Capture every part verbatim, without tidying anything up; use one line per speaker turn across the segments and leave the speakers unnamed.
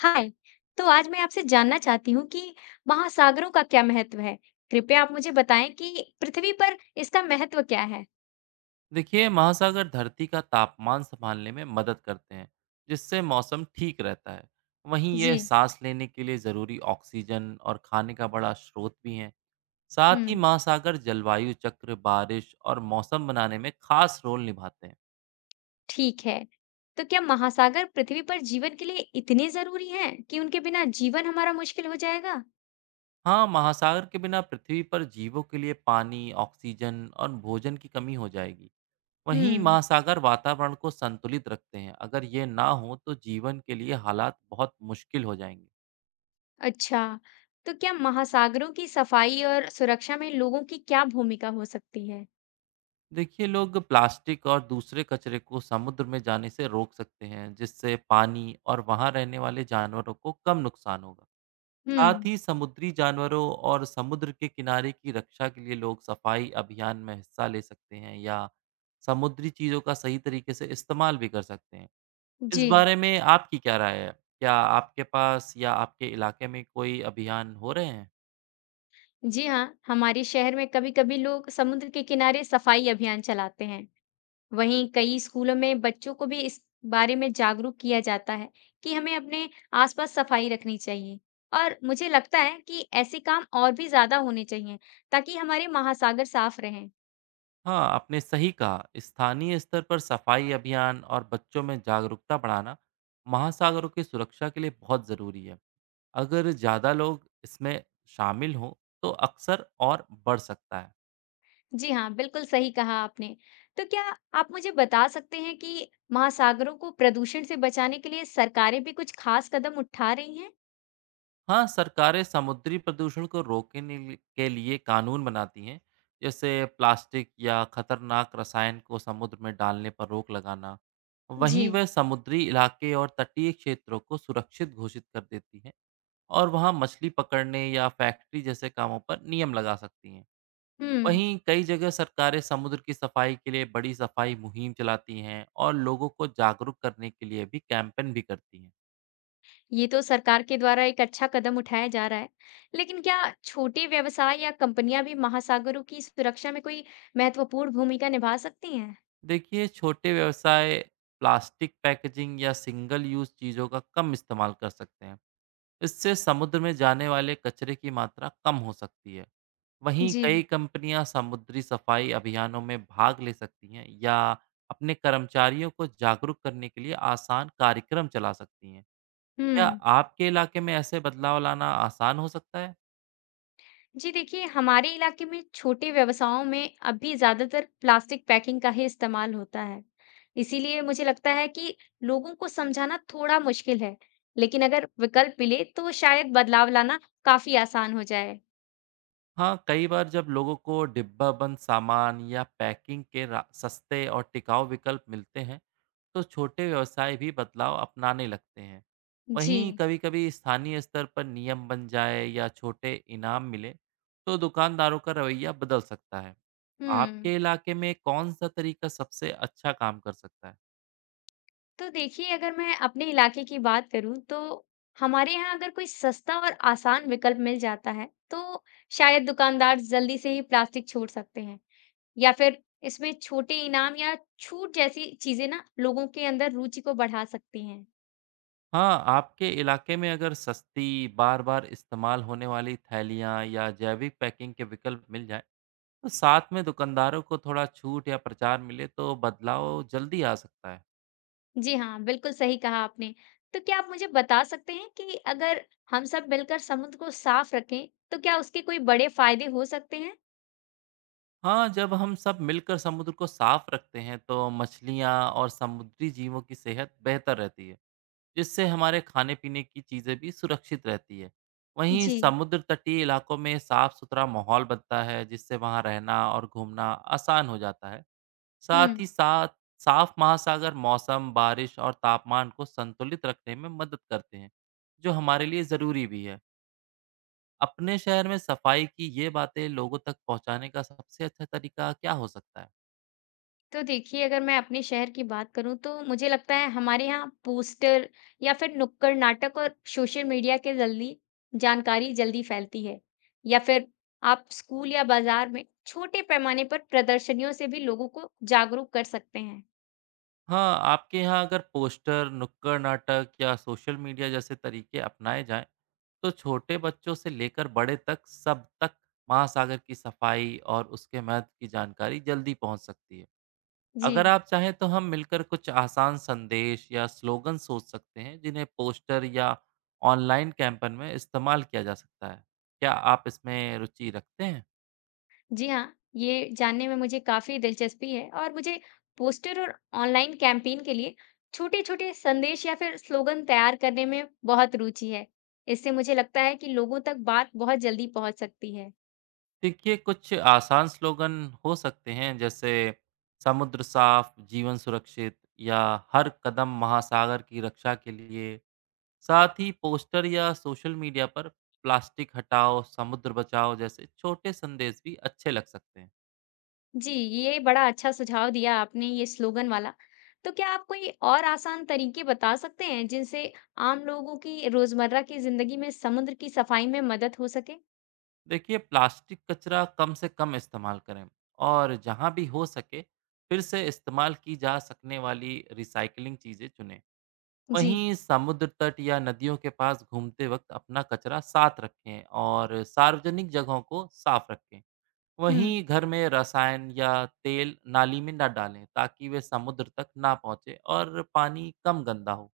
हाय। तो आज मैं आपसे जानना चाहती हूँ कि महासागरों का क्या महत्व है। कृपया आप मुझे बताएं कि पृथ्वी पर इसका महत्व क्या है।
देखिए, महासागर धरती का तापमान संभालने में मदद करते हैं, जिससे मौसम ठीक रहता है। वहीं
जी।
ये सांस लेने के लिए ज़रूरी ऑक्सीजन और खाने का बड़ा स्रोत भी हैं। साथ ही
हम्म।
महासागर जलवायु चक्र, बारिश और मौसम बनाने में खास रोल निभाते हैं।
ठीक है। तो क्या महासागर पृथ्वी पर जीवन के लिए इतने जरूरी हैं कि उनके बिना जीवन हमारा मुश्किल हो जाएगा।
हाँ, महासागर के बिना पृथ्वी पर जीवों के लिए पानी, ऑक्सीजन और भोजन की कमी हो जाएगी। वहीं
हम्म।
महासागर वातावरण को संतुलित रखते हैं, अगर ये ना हो तो जीवन के लिए हालात बहुत मुश्किल हो जाएंगे।
अच्छा। तो क्या महासागरों की सफाई और सुरक्षा में लोगों की क्या भूमिका हो सकती है।
देखिए, लोग प्लास्टिक और दूसरे कचरे को समुद्र में जाने से रोक सकते हैं, जिससे पानी और वहां रहने वाले जानवरों को कम नुकसान होगा। साथ
हम्म।
ही समुद्री जानवरों और समुद्र के किनारे की रक्षा के लिए लोग सफाई अभियान में हिस्सा ले सकते हैं या समुद्री चीजों का सही तरीके से इस्तेमाल भी कर सकते हैं। इस
जी।
बारे में आपकी क्या राय है? क्या आपके पास या आपके इलाके में कोई अभियान हो रहे हैं?
जी हाँ, हमारे शहर में कभी कभी लोग समुद्र के किनारे सफाई अभियान चलाते हैं। वहीं कई स्कूलों में बच्चों को भी इस बारे में जागरूक किया जाता है कि हमें अपने आसपास सफाई रखनी चाहिए। और मुझे लगता है कि ऐसे काम और भी ज्यादा होने चाहिए ताकि हमारे महासागर साफ रहें।
हाँ, आपने सही कहा। स्थानीय स्तर पर सफाई अभियान और बच्चों में जागरूकता बढ़ाना महासागरों की सुरक्षा के लिए बहुत ज़रूरी है। अगर ज़्यादा लोग इसमें शामिल हों तो अक्सर और बढ़ सकता है।
जी हाँ, बिल्कुल सही कहा आपने। तो क्या आप मुझे बता सकते हैं कि महासागरों को प्रदूषण से बचाने के लिए सरकारें भी कुछ खास कदम उठा रही हैं।
हाँ, सरकारें समुद्री प्रदूषण को रोकने लि- के लिए कानून बनाती हैं, जैसे प्लास्टिक या खतरनाक रसायन को समुद्र में डालने पर रोक लगाना। वहीं
जी।
वह समुद्री इलाके और तटीय क्षेत्रों को सुरक्षित घोषित कर देती हैं और वहाँ मछली पकड़ने या फैक्ट्री जैसे कामों पर नियम लगा सकती हैं।
हम्म।
वहीं कई जगह सरकारें समुद्र की सफाई के लिए बड़ी सफाई मुहिम चलाती हैं और लोगों को जागरूक करने के लिए भी कैंपेन भी करती हैं।
ये तो सरकार के द्वारा एक अच्छा कदम उठाया जा रहा है, लेकिन क्या छोटे व्यवसाय या कंपनियां भी महासागरों की सुरक्षा में कोई महत्वपूर्ण भूमिका निभा सकती हैं?
देखिए, छोटे व्यवसाय प्लास्टिक पैकेजिंग या सिंगल यूज़ चीज़ों का कम इस्तेमाल कर सकते हैं। इससे समुद्र में जाने वाले कचरे की मात्रा कम हो सकती है। वहीं
जी।
कई कंपनियां समुद्री सफाई अभियानों में भाग ले सकती हैं या अपने कर्मचारियों को जागरूक करने के लिए आसान कार्यक्रम चला सकती हैं। क्या
हम्म।
आपके इलाके में ऐसे बदलाव लाना आसान हो सकता है?
जी, देखिए हमारे इलाके में छोटे व्यवसायों में अब भी ज्यादातर प्लास्टिक पैकिंग का ही इस्तेमाल होता है। इसीलिए मुझे लगता है कि लोगों को समझाना थोड़ा मुश्किल है, लेकिन अगर विकल्प मिले तो शायद बदलाव लाना काफी आसान हो जाए।
हाँ, कई बार जब लोगों को डिब्बाबंद सामान या पैकिंग के रा- सस्ते और टिकाऊ विकल्प मिलते हैं, तो छोटे व्यवसाय भी बदलाव अपनाने लगते हैं। वहीं
जी।
कभी-कभी स्थानीय स्तर पर नियम बन जाए या छोटे इनाम मिले, तो दुकानदारों का रवैया बदल सकता है।
हम्म।
आपके इलाके में कौन-सा तरीका सबसे अच्छा काम कर सकता है?
तो देखिए, अगर मैं अपने इलाके की बात करूँ तो हमारे यहाँ अगर कोई सस्ता और आसान विकल्प मिल जाता है, तो शायद दुकानदार जल्दी से ही प्लास्टिक छोड़ सकते हैं। या फिर इसमें छोटे इनाम या छूट जैसी चीज़ें ना लोगों के अंदर रुचि को बढ़ा सकती हैं।
हाँ, आपके इलाके में अगर सस्ती, बार-बार इस्तेमाल होने वाली थैलियाँ या जैविक पैकिंग के विकल्प मिल जाएँ, तो साथ में दुकानदारों को थोड़ा छूट या प्रचार मिले तो बदलाव जल्दी आ सकता है।
जी हाँ, बिल्कुल सही कहा आपने। तो क्या आप मुझे बता सकते हैं कि अगर हम सब मिलकर समुद्र को साफ रखें, तो क्या उसके कोई बड़े फायदे हो सकते हैं?
हाँ, जब हम सब मिलकर समुद्र को साफ रखते हैं तो मछलियाँ और समुद्री जीवों की सेहत बेहतर रहती है, जिससे हमारे खाने-पीने की चीज़ें भी सुरक्षित रहती है। वहीं
जी।
समुद्र तटीय इलाकों में साफ-सुथरा माहौल बनता है, जिससे वहाँ रहना और घूमना आसान हो जाता है।
हुँ।
साथ ही साथ साफ महासागर मौसम, बारिश और तापमान को संतुलित रखने में मदद करते हैं, जो हमारे लिए ज़रूरी भी है। अपने शहर में सफाई की ये बातें लोगों तक पहुँचाने का सबसे अच्छा तरीका क्या हो सकता है?
तो देखिए, अगर मैं अपने शहर की बात करूँ तो मुझे लगता है हमारे यहाँ पोस्टर या फिर नुक्कड़ नाटक और सोशल मीडिया के जल्दी जानकारी जल्दी फैलती है। या फिर आप स्कूल या बाजार में छोटे पैमाने पर प्रदर्शनियों से भी लोगों को जागरूक कर सकते हैं।
हाँ, आपके यहाँ अगर पोस्टर, नुक्कड़ नाटक या सोशल मीडिया जैसे तरीके अपनाए जाएं, तो छोटे बच्चों से लेकर बड़े तक सब तक महासागर की सफाई और उसके महत्व की जानकारी जल्दी पहुंच सकती है।
जी।
अगर आप चाहें तो हम मिलकर कुछ आसान संदेश या स्लोगन सोच सकते हैं, जिन्हें पोस्टर या ऑनलाइन कैंपेन में इस्तेमाल किया जा सकता है। क्या आप इसमें रुचि रखते हैं?
जी हाँ, ये जानने में मुझे काफ़ी दिलचस्पी है और मुझे पोस्टर और ऑनलाइन कैंपेन के लिए छोटे-छोटे संदेश या फिर स्लोगन तैयार करने में बहुत रुचि है। इससे मुझे लगता है कि लोगों तक बात बहुत जल्दी पहुंच सकती है।
देखिए, कुछ आसान स्लोगन हो सकते हैं जैसे समुद्र साफ, जीवन सुरक्षित या हर कदम महासागर की रक्षा के लिए। साथ ही पोस्टर या सोशल मीडिया पर प्लास्टिक हटाओ, समुद्र बचाओ जैसे छोटे संदेश भी अच्छे लग सकते हैं।
जी, ये बड़ा अच्छा सुझाव दिया आपने ये स्लोगन वाला। तो क्या आप कोई और आसान तरीके बता सकते हैं जिनसे आम लोगों की रोजमर्रा की जिंदगी में समुद्र की सफाई में मदद हो सके?
देखिए, प्लास्टिक कचरा कम से कम इस्तेमाल करें और जहाँ भी हो सके फिर से इस्तेमाल की जा सकने वाली रिसाइकलिंग चीज़ें चुनें।
जी।
वहीं समुद्र तट या नदियों के पास घूमते वक्त अपना कचरा साथ रखें और सार्वजनिक जगहों को साफ रखें।
हुँ।
वहीं घर में रसायन या तेल नाली में ना डालें ताकि वे समुद्र तक ना पहुंचे और पानी कम गंदा हो।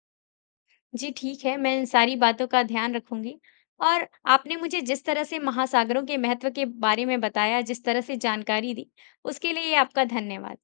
जी ठीक है, मैं इन सारी बातों का ध्यान रखूँगी। और आपने मुझे जिस तरह से महासागरों के महत्व के बारे में बताया, जिस तरह से जानकारी दी, उसके लिए आपका धन्यवाद।